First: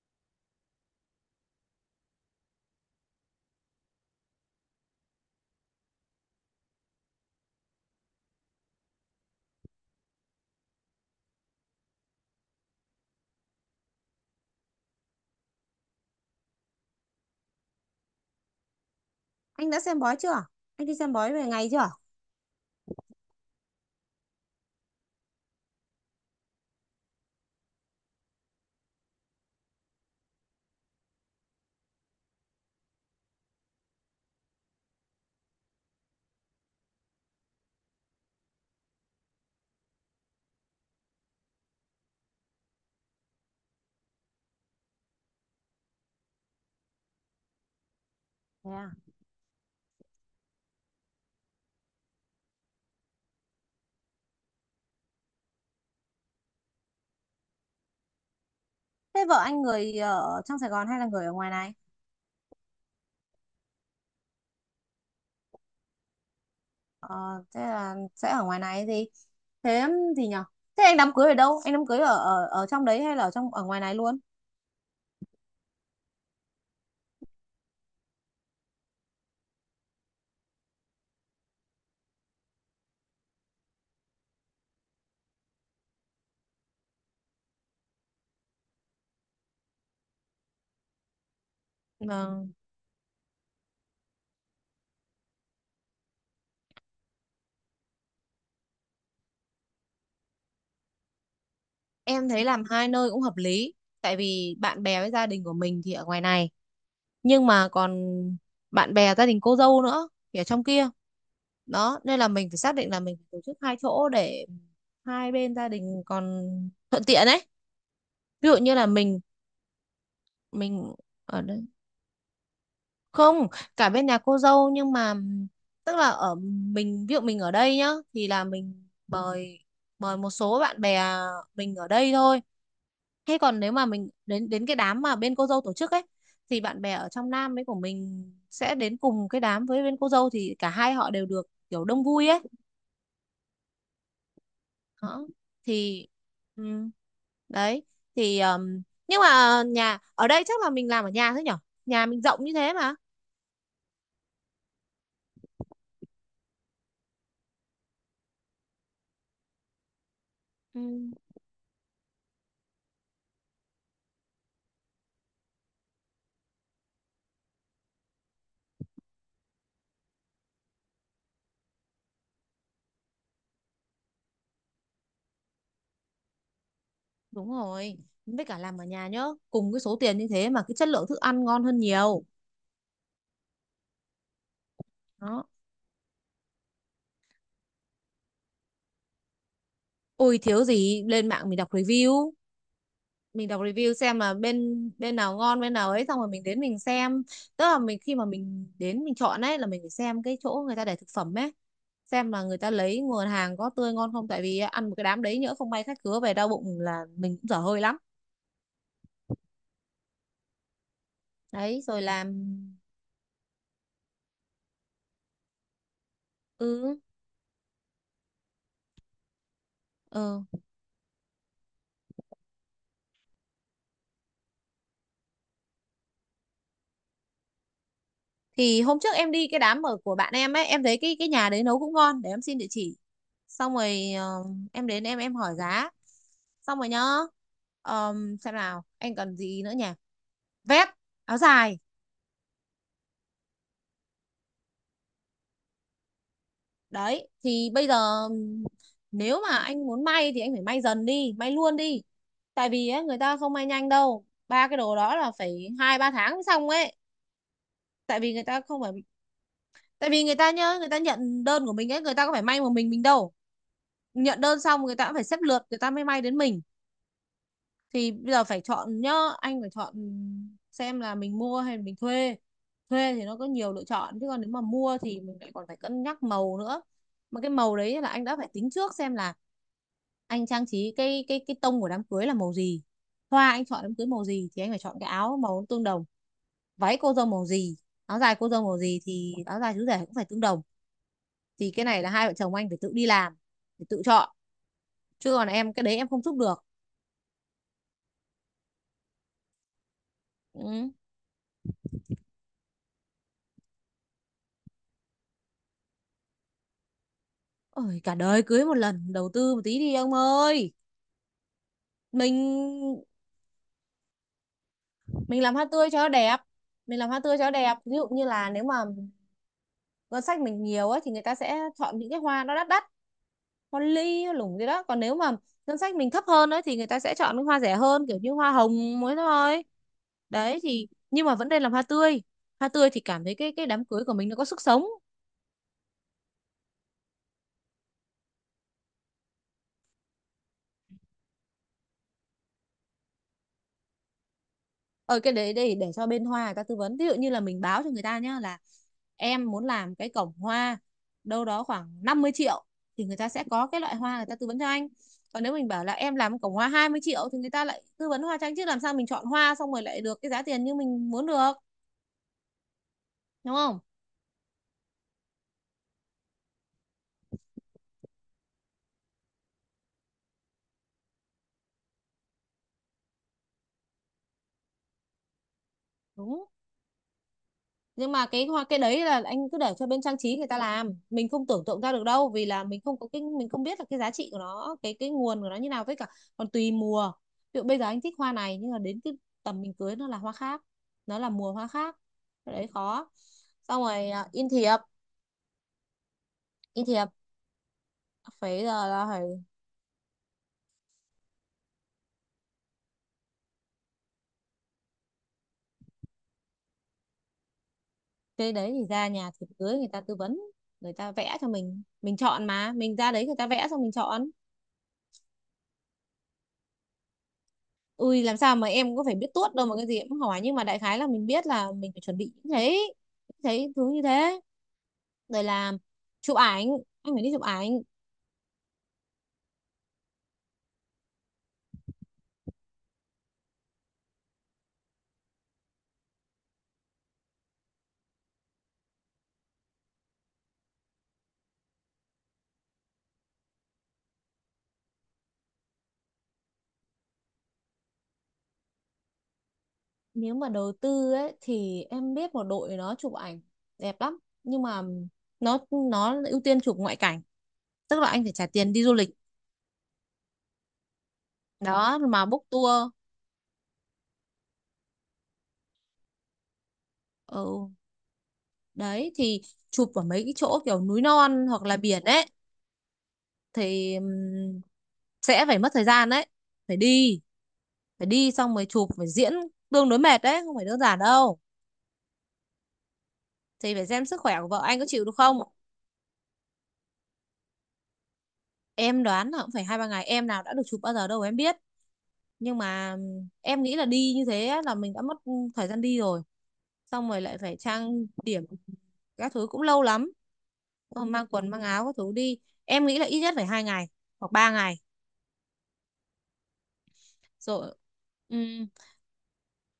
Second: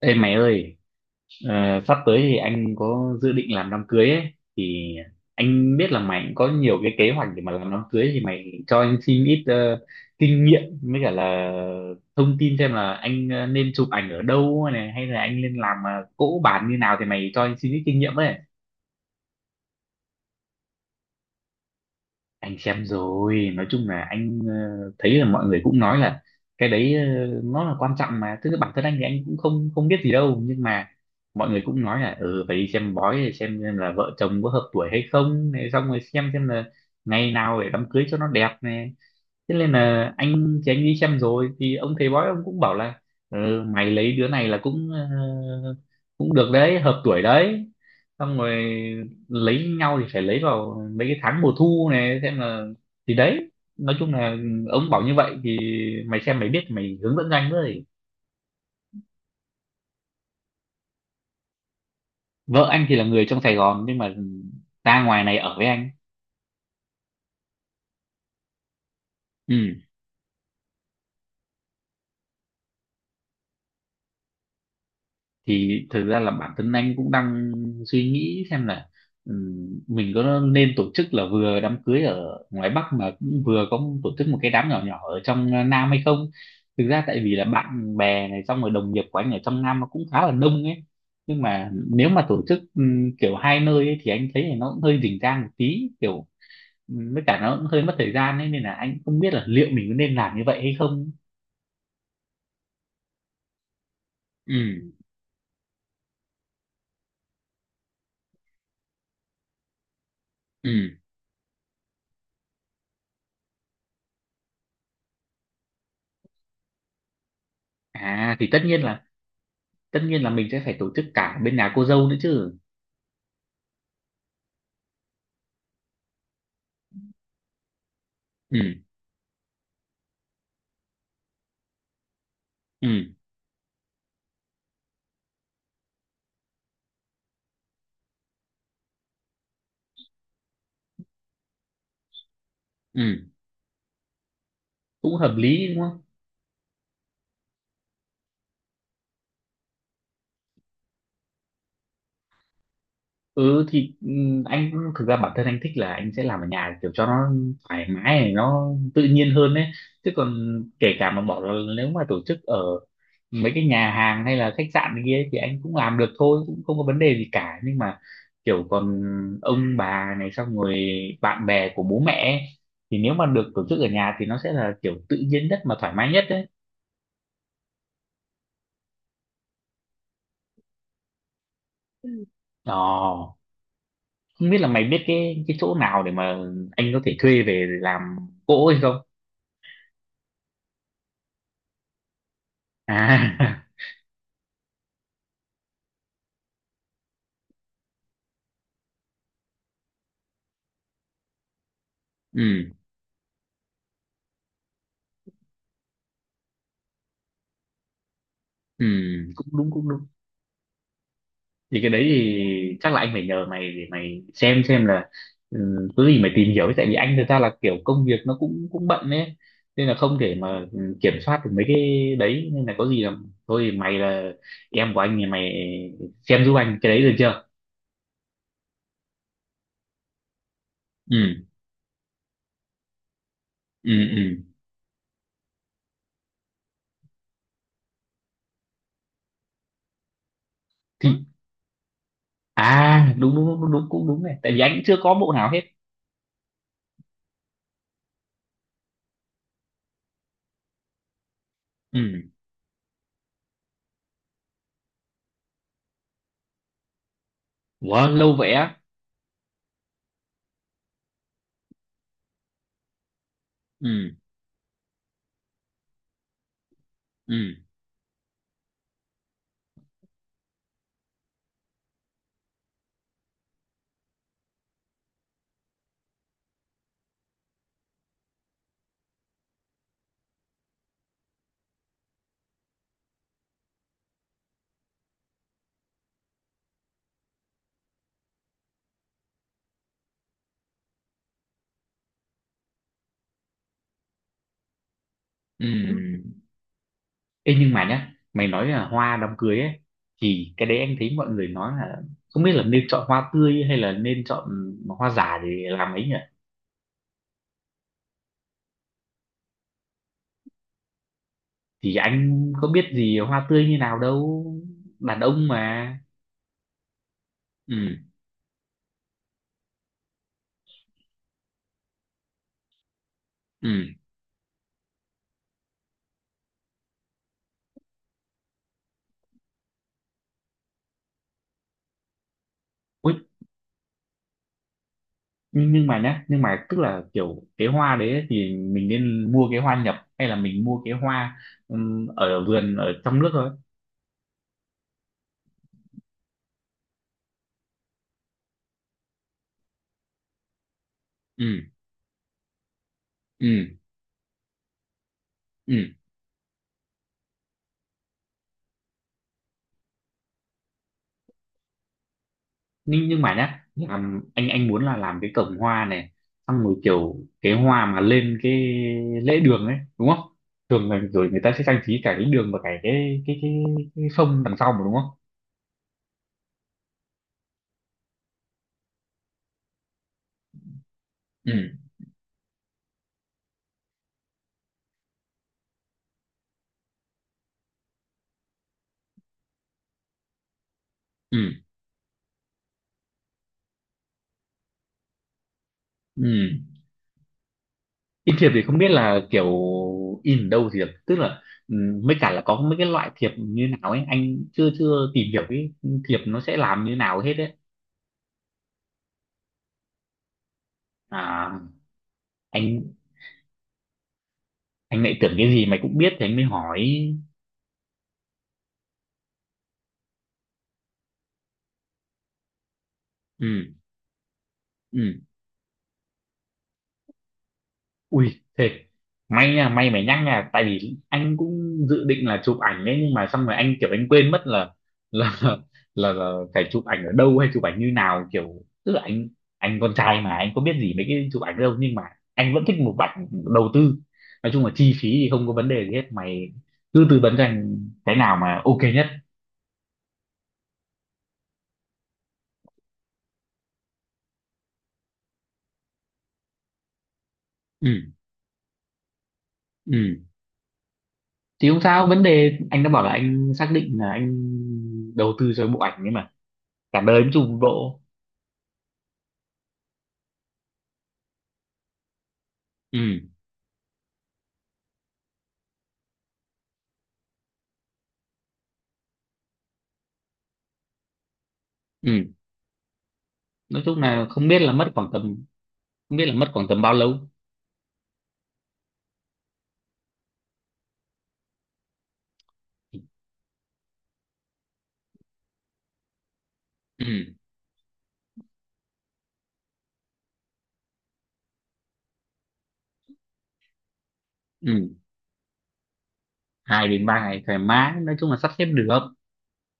Ê mày ơi, ờ, sắp tới thì anh có dự định làm đám cưới ấy, thì anh biết là mày cũng có nhiều cái kế hoạch để mà làm đám cưới, thì mày cho anh xin ít kinh nghiệm với cả là thông tin, xem là anh nên chụp ảnh ở đâu này, hay là anh nên làm cỗ bàn như nào. Thì mày cho anh xin ít kinh nghiệm với. Anh đã xem bói chưa? Anh đi xem bói về ngày chưa? Anh xem rồi, nói chung là anh thấy là mọi người cũng nói là cái đấy nó là quan trọng, mà tức là bản thân anh thì anh cũng không không biết gì đâu, nhưng mà mọi người cũng nói là ừ phải đi xem bói để xem là vợ chồng có hợp tuổi hay không này, xong rồi xem là ngày nào để đám cưới cho nó đẹp này. Thế nên là anh thì anh đi xem rồi, thì ông thầy bói ông cũng bảo là ừ, mày lấy đứa này là cũng cũng được đấy, hợp tuổi đấy. Xong rồi Thế à? lấy nhau thì phải lấy vào mấy cái tháng mùa thu này, xem là. Thì đấy, nói chung là ông bảo như vậy thì mày xem mày biết mày hướng dẫn cho anh với. Thế vợ anh người ở trong Sài Gòn hay là người ở ngoài này? Vợ anh thì là người trong Sài Gòn nhưng mà ra ngoài này ở với anh. Ờ, thế là sẽ ở ngoài này gì? Ừ, Thế gì nhở? Thế anh đám cưới ở đâu? Anh đám cưới ở ở ở trong đấy hay là ở trong ở ngoài này luôn? thì thực ra là bản thân anh cũng đang suy nghĩ xem là mình có nên tổ chức là vừa đám cưới ở ngoài Bắc mà cũng vừa có tổ chức một cái đám nhỏ nhỏ ở trong Nam hay không. Thực ra tại vì là bạn bè này, xong rồi đồng nghiệp của anh ở trong Nam nó cũng khá là đông ấy. Nhưng mà nếu mà tổ Vâng, chức kiểu hai nơi ấy, thì anh thấy là nó cũng hơi rình rang một tí kiểu. Với cả nó cũng hơi mất thời gian ấy, nên là anh không biết là liệu mình có nên làm như vậy hay không. em thấy làm hai nơi cũng hợp lý. Tại vì bạn Ừ. bè với gia đình của mình thì ở ngoài này, nhưng mà còn bạn bè gia đình cô dâu nữa thì ở trong kia, Ừ. đó nên là mình phải xác định là mình phải tổ chức hai chỗ để hai bên gia đình còn thuận tiện ấy. À thì Ví dụ như là mình tất nhiên là mình sẽ phải tổ mình chức cả ở bên đây nhà cô dâu nữa chứ. không, cả bên nhà cô dâu nhưng mà tức là ở mình ví dụ mình ở đây nhá thì là Ừ. mình mời, mời một số bạn bè mình ở đây thôi. Ừ. Thế còn nếu mà mình đến đến cái đám mà bên cô dâu tổ chức ấy, thì bạn bè ở trong Nam ấy của mình sẽ đến cùng cái đám với bên cô dâu thì cả hai họ đều được kiểu đông vui ấy. Ừ, cũng Đó. hợp lý đúng không. Thì ừ, đấy thì nhưng mà nhà ở đây chắc là mình làm ở nhà thôi nhở? Nhà mình rộng như thế mà. Ừ thì anh thực ra bản thân anh thích là anh sẽ làm ở nhà kiểu cho nó thoải mái này, nó tự nhiên hơn đấy. Chứ còn Ừ, kể cả mà bỏ là nếu mà tổ chức ở mấy cái nhà hàng hay là khách sạn này kia ấy thì anh cũng làm được thôi, cũng không có vấn đề gì cả, nhưng mà kiểu còn ông bà này, xong rồi bạn bè của bố mẹ ấy, thì nếu mà được tổ chức ở nhà thì nó sẽ là kiểu tự nhiên nhất mà thoải mái nhất đấy. đúng rồi. Với cả làm ở nhà nhá, cùng cái số tiền như thế mà cái chất lượng thức ăn ngon hơn nhiều. Ồ, không biết là mày biết Đó. cái chỗ nào để mà anh có thể thuê về làm cỗ hay không. Ôi thiếu gì, lên mạng mình đọc review, mình À đọc review xem là bên bên nào ngon bên nào ấy, xong rồi mình đến mình xem. Tức là mình khi mà mình đến mình chọn ấy là mình phải xem cái chỗ người ta để thực phẩm ấy, xem là người ừ. ta lấy nguồn hàng có tươi ngon không, tại vì ăn một cái đám đấy nhỡ không may khách khứa về đau bụng là mình cũng dở hơi lắm. Ừ, cũng đúng cũng đúng. Thì Đấy cái rồi đấy làm. thì chắc là anh phải nhờ mày để mày xem là có gì mày tìm hiểu, tại vì Ừ anh thực ra là kiểu công việc nó cũng cũng bận ấy, nên là không thể ừ, mà kiểm soát được mấy cái đấy, nên là có gì là thôi thì mày là em của anh thì mày xem giúp anh cái đấy được chưa. thì hôm trước em đi cái đám ở của bạn em ấy, em thấy cái Ừ. nhà đấy nấu cũng ngon, để em xin địa chỉ, xong Ừ. rồi Ừ. em đến em hỏi giá, xong rồi nhá. Xem nào anh cần gì nữa nhỉ, vest, Thì áo dài. à, đúng đúng đúng đúng cũng đúng này, tại vì anh cũng chưa có bộ nào hết. Đấy thì bây giờ nếu mà anh muốn may thì anh phải may dần đi, may luôn đi, Ừ. tại vì ấy, người ta không may nhanh đâu, ba cái đồ đó là phải hai ba tháng mới xong ấy. Ủa Tại vì lâu người vậy ta á. không phải, tại vì người ta nhớ, người ta nhận đơn của mình ấy, người ta có phải may một mình đâu, Ừ. nhận đơn xong người ta cũng phải xếp lượt người ta mới may đến mình. Ừ. Thì bây giờ phải chọn nhá, anh phải chọn xem là mình mua hay mình thuê. Thuê thì nó có nhiều lựa chọn chứ còn nếu mà mua thì mình lại còn phải cân nhắc màu nữa, mà cái màu đấy là anh đã phải tính trước xem là anh trang trí cái tông của đám cưới là màu gì, hoa anh chọn đám cưới màu gì thì anh phải chọn cái áo màu tương đồng. Váy cô dâu màu gì, áo dài cô dâu màu gì thì áo dài chú rể cũng phải tương đồng. Thì cái này là hai vợ chồng anh phải tự đi làm, phải tự chọn, chứ còn Ừ. em cái đấy em không giúp Ừ. được. Ê, nhưng mà nhá mày nói là hoa đám cưới ấy, thì cái đấy Ừ. anh thấy mọi người nói là không biết là nên chọn hoa tươi hay là nên chọn hoa giả để làm ấy nhỉ. Ôi, cả đời cưới một lần, đầu tư một tí đi ông ơi. Thì anh có biết Mình gì hoa tươi như nào đâu, đàn mình ông làm hoa mà. tươi cho nó đẹp, mình làm hoa tươi cho nó đẹp. Ví Ừ. dụ như là nếu mà ngân sách mình nhiều ấy thì người ta sẽ chọn những cái hoa nó đắt đắt, hoa Ừ. ly hoa lủng gì đó, còn nếu mà ngân sách mình thấp hơn ấy thì người ta sẽ chọn những hoa rẻ hơn, kiểu như hoa hồng mới thôi. Đấy thì nhưng mà vẫn nên làm hoa tươi, hoa tươi thì cảm Ui, thấy cái đám cưới của mình nó có sức sống. nhưng mà nhá, nhưng mà tức là kiểu cái hoa đấy ấy, thì mình nên mua cái hoa nhập hay là mình mua cái hoa ở vườn ở trong nước thôi. Ờ cái đấy để cho bên hoa người ta tư vấn, ví dụ như là mình báo cho người ta nhá là em muốn làm cái cổng hoa đâu đó Ừ. khoảng 50 triệu thì người ta sẽ Ừ. có cái loại hoa người ta tư vấn cho anh. Còn nếu mình Ừ. bảo là em làm cổng hoa 20 triệu thì người ta lại tư vấn hoa cho anh, chứ làm sao mình chọn hoa xong rồi lại được cái giá tiền như mình muốn được, Nhưng mà đúng nhá, không? làm anh muốn là làm cái cổng hoa này, xong rồi kiểu cái hoa mà lên cái lễ đường ấy đúng không. Thường là rồi người ta sẽ trang trí cả cái đường và cả cái phông đằng sau mà đúng không. Đúng, nhưng mà cái hoa cái đấy là anh cứ để cho bên trang trí người ta làm, mình không Ừ. tưởng tượng ra được đâu, vì là mình không có cái, mình không biết là cái giá trị của nó, cái nguồn của nó như nào, với cả còn tùy mùa. Ví dụ bây giờ anh thích hoa này nhưng mà đến cái tầm mình cưới nó là hoa khác, nó là Ừ. mùa hoa khác, cái đấy khó. Xong rồi à, in thiệp, Ừ. in thiệp In thiệp thì phải không giờ biết là là phải. kiểu in ở đâu thiệp, tức là ừ, mới cả là có mấy cái loại thiệp như nào ấy, anh chưa chưa tìm hiểu cái thiệp nó sẽ làm như nào hết ấy. Cái đấy thì ra nhà thiệp cưới người ta tư vấn, người ta vẽ cho À, mình chọn mà, mình anh ra đấy người ta vẽ xong mình chọn. Lại tưởng cái gì mày cũng biết thì anh mới hỏi. Ui làm sao mà em có phải biết tuốt đâu mà cái gì em cũng hỏi, nhưng mà đại khái là mình biết là mình phải chuẩn bị những thế, những thế Ừ. thứ như thế. Ừ. Rồi là chụp ảnh, anh phải đi chụp ảnh. Ui thế may nha, may mày nhắc nha, tại vì anh cũng dự định là chụp ảnh đấy, nhưng mà xong rồi anh kiểu anh quên mất là là là phải chụp ảnh ở đâu hay chụp ảnh như nào, kiểu tức là anh con trai mà anh có biết gì mấy cái chụp ảnh đâu, nhưng mà anh vẫn thích một ảnh đầu tư. Nói chung là chi phí thì không có vấn đề gì hết mày, cứ tư vấn cho anh cái nào mà ok nhất. Nếu mà đầu tư ấy thì em biết một đội nó chụp ảnh đẹp lắm, nhưng mà nó nó ưu tiên chụp ngoại cảnh, tức Ừ. là anh phải trả tiền đi du lịch, Ừ. Thì không đó sao vấn mà book đề, tour. anh đã bảo là anh xác định là anh đầu tư cho bộ ảnh ấy mà, cả đời mới chụp một Ừ bộ. đấy thì chụp ở mấy cái chỗ kiểu núi non hoặc là biển ấy, Ừ. thì sẽ phải mất thời gian đấy, phải đi, phải đi xong mới chụp, phải diễn, tương đối mệt đấy không phải đơn giản đâu. Ừ. Thì Nói phải chung xem sức là khỏe của không biết vợ là anh có mất chịu khoảng được tầm, không. không biết là mất khoảng tầm bao lâu. Em đoán là cũng phải hai ba ngày, em nào đã được chụp bao giờ đâu em biết, nhưng mà em nghĩ là đi như thế là mình đã mất thời gian đi rồi, xong rồi Ừ. lại phải trang điểm các thứ cũng lâu lắm, mang quần mang áo các thứ đi, em nghĩ là ít nhất phải hai ngày hoặc ba ngày. Ừ. Hai đến ba ngày thoải Rồi, mái, nói chung là sắp xếp ừ, được.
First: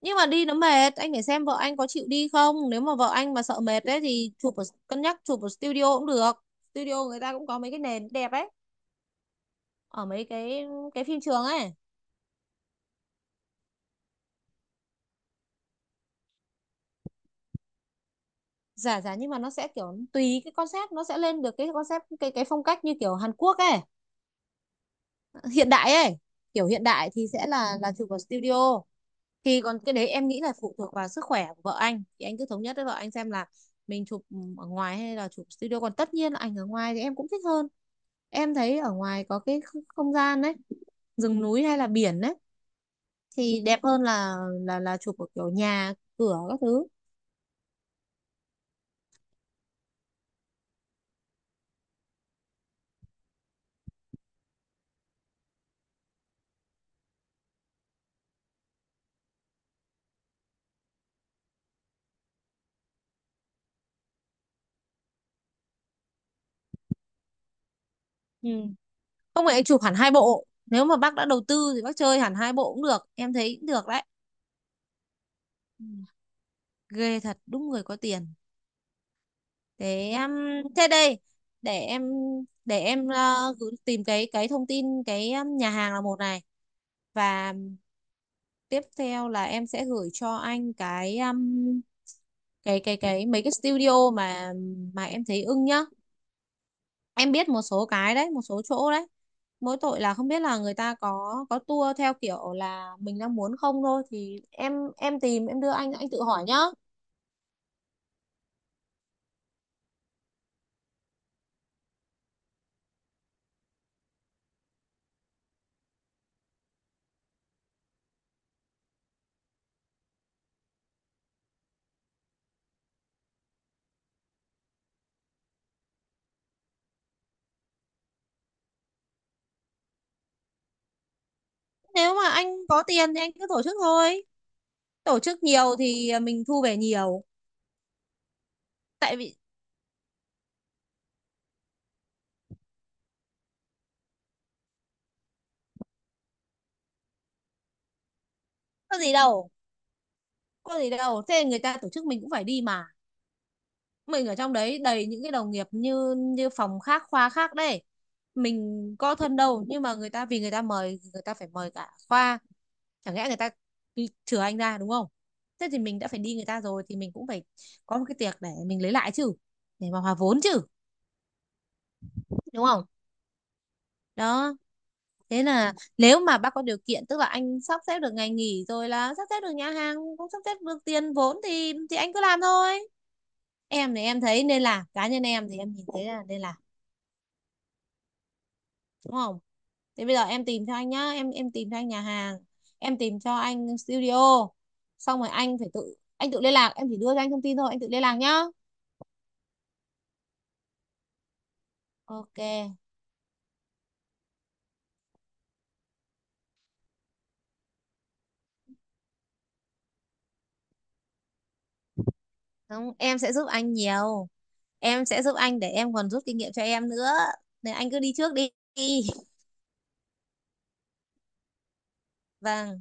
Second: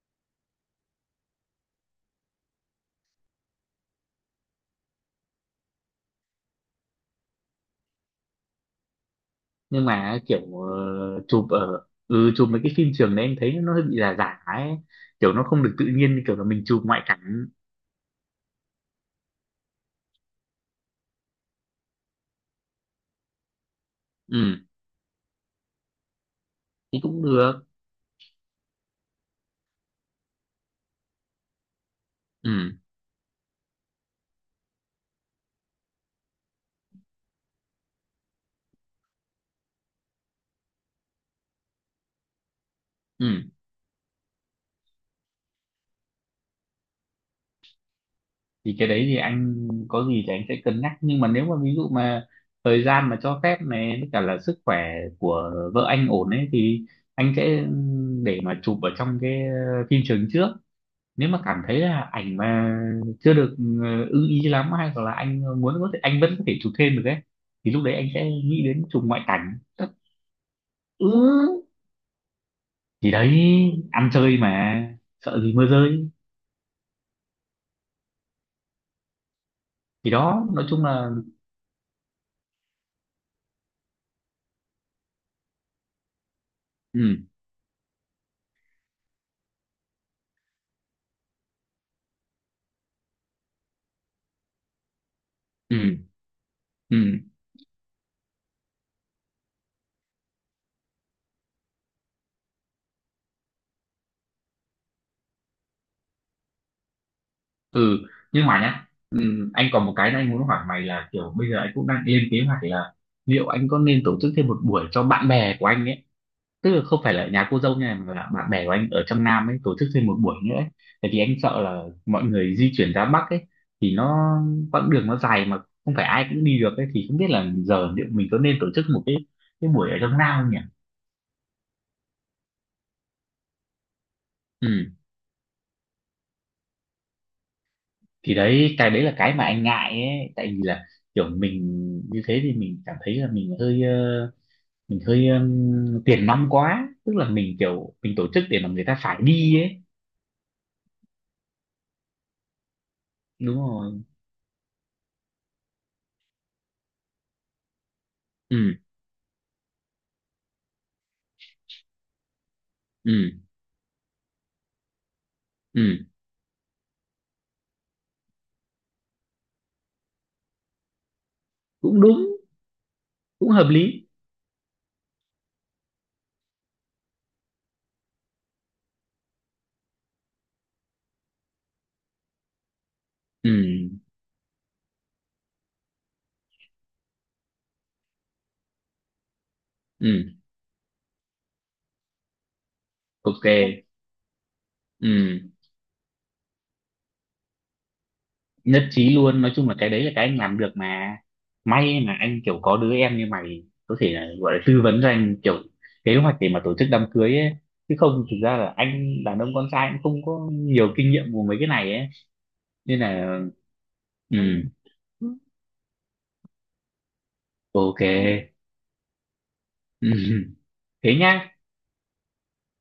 nhưng mà đi nó mệt, anh phải xem vợ anh có chịu đi không, nếu mà vợ anh mà sợ mệt đấy thì chụp ở, cân nhắc chụp ở studio cũng được. Studio người ta cũng có mấy cái nền đẹp ấy, Nhưng ở mà mấy kiểu cái phim ờ, trường chụp ấy, ở ừ chụp mấy cái phim trường đấy em thấy nó hơi bị giả giả ấy, kiểu nó không được tự nhiên như kiểu là mình chụp ngoại cảnh. giả giả nhưng mà nó sẽ kiểu tùy cái concept, nó sẽ lên được cái concept cái phong cách như kiểu Hàn Quốc ấy, Ừ hiện đại ấy. Kiểu hiện thì đại cũng thì sẽ được. là chụp ở studio. Thì còn cái đấy em nghĩ là phụ thuộc vào sức khỏe của vợ anh, thì anh cứ thống nhất Ừ. với vợ anh xem là mình chụp ở ngoài hay là chụp studio, còn tất nhiên là ảnh ở ngoài thì em cũng thích hơn. Em thấy ở ngoài có cái không gian đấy, rừng núi hay là biển đấy, Ừ. thì đẹp hơn là là chụp ở kiểu nhà cửa các thứ. Thì cái đấy thì anh có gì thì anh sẽ cân nhắc, nhưng mà nếu mà ví dụ mà thời gian mà cho phép này với cả là sức khỏe của vợ anh ổn ấy, thì anh sẽ để mà chụp ở trong cái phim trường trước. Nếu mà cảm thấy là ảnh mà chưa được ưng ý lắm, hay hoặc là anh muốn có thể anh vẫn có thể chụp thêm được ấy, thì lúc đấy anh sẽ Ừ. nghĩ đến chụp ngoại Không cảnh. phải chụp hẳn hai bộ, nếu mà bác đã đầu Ừ. tư thì bác chơi hẳn hai bộ cũng được, Thì đấy, em thấy cũng được đấy. ăn chơi mà sợ gì mưa Ừ. rơi. Ghê thật, đúng người có tiền. Thế Thì em, đó, nói chung thế là. đây, để em, tìm cái thông tin cái nhà hàng là một này, Ừ. và tiếp theo là em sẽ gửi cho anh cái cái mấy cái studio mà em thấy ưng nhá. Ừ. Ừ. Em biết một số cái đấy, một số chỗ đấy, mỗi tội là không biết là người ta có tour theo kiểu là mình đang muốn không, thôi thì em tìm, em đưa anh tự hỏi nhá. Ừ. Nhưng mà nhá, anh còn một cái anh muốn hỏi mày là kiểu bây giờ anh cũng đang lên kế hoạch là liệu anh có nên tổ chức thêm một buổi cho bạn bè của anh ấy, tức là không phải là nhà cô dâu nha, mà là bạn bè của anh ở trong Nam ấy tổ chức thêm một buổi nữa ấy. Tại vì anh sợ là mọi người di chuyển ra Bắc ấy, thì nó quãng đường nó dài mà không phải ai cũng đi được ấy, thì không biết là giờ liệu mình có nên tổ chức một cái buổi ở trong Nam không nhỉ. Nếu mà anh có tiền thì anh cứ tổ chức thôi, Ừ tổ chức nhiều thì mình thu về nhiều. thì đấy, cái đấy là Tại cái vì mà anh ngại ấy, tại vì là kiểu mình như thế thì mình cảm thấy là mình hơi, tiền nong quá, tức là mình kiểu mình tổ chức để mà người có ta gì phải đâu, đi ấy. có gì đâu, thế người ta tổ chức mình cũng phải đi mà, Đúng rồi. mình ở trong đấy đầy những cái đồng nghiệp như như phòng khác khoa khác đấy, Ừ. mình có thân đâu nhưng mà người ta vì người ta mời, người ta phải mời cả khoa, chẳng lẽ người Ừ. ta đi chừa anh ra, đúng không? Thế thì Ừ. mình đã phải đi người ta rồi thì mình cũng phải có một cái tiệc để mình lấy lại chứ, để mà hòa vốn chứ, Cũng đúng, đúng không? cũng hợp lý. Đó, thế là nếu mà bác có điều kiện, tức là anh sắp xếp được ngày nghỉ rồi, là sắp xếp được nhà hàng, cũng sắp xếp được tiền vốn, thì anh cứ làm thôi. Ừ. Em thì em thấy nên làm, cá nhân em thì em nhìn thấy là nên làm, đúng không? Thì bây giờ Ừ. em tìm cho anh nhá, em tìm cho anh nhà hàng, em tìm cho anh Ok. studio, xong rồi Ừ. anh phải tự, anh tự liên lạc, em chỉ đưa cho anh thông tin thôi, anh tự liên lạc nhá. Nhất trí luôn, nói chung là cái đấy là cái anh làm được mà. May mà Ok. anh kiểu có đứa em như mày có thể là gọi là tư vấn cho anh kiểu kế hoạch để mà tổ chức đám cưới ấy, chứ không thực ra là anh đàn ông con trai cũng không có nhiều kinh nghiệm của mấy cái này ấy. Không, Nên em sẽ là giúp anh nhiều, ừ. em sẽ giúp anh để em còn rút kinh nghiệm cho em nữa, nên anh cứ Ok. đi trước đi. Thế nhá. Vâng.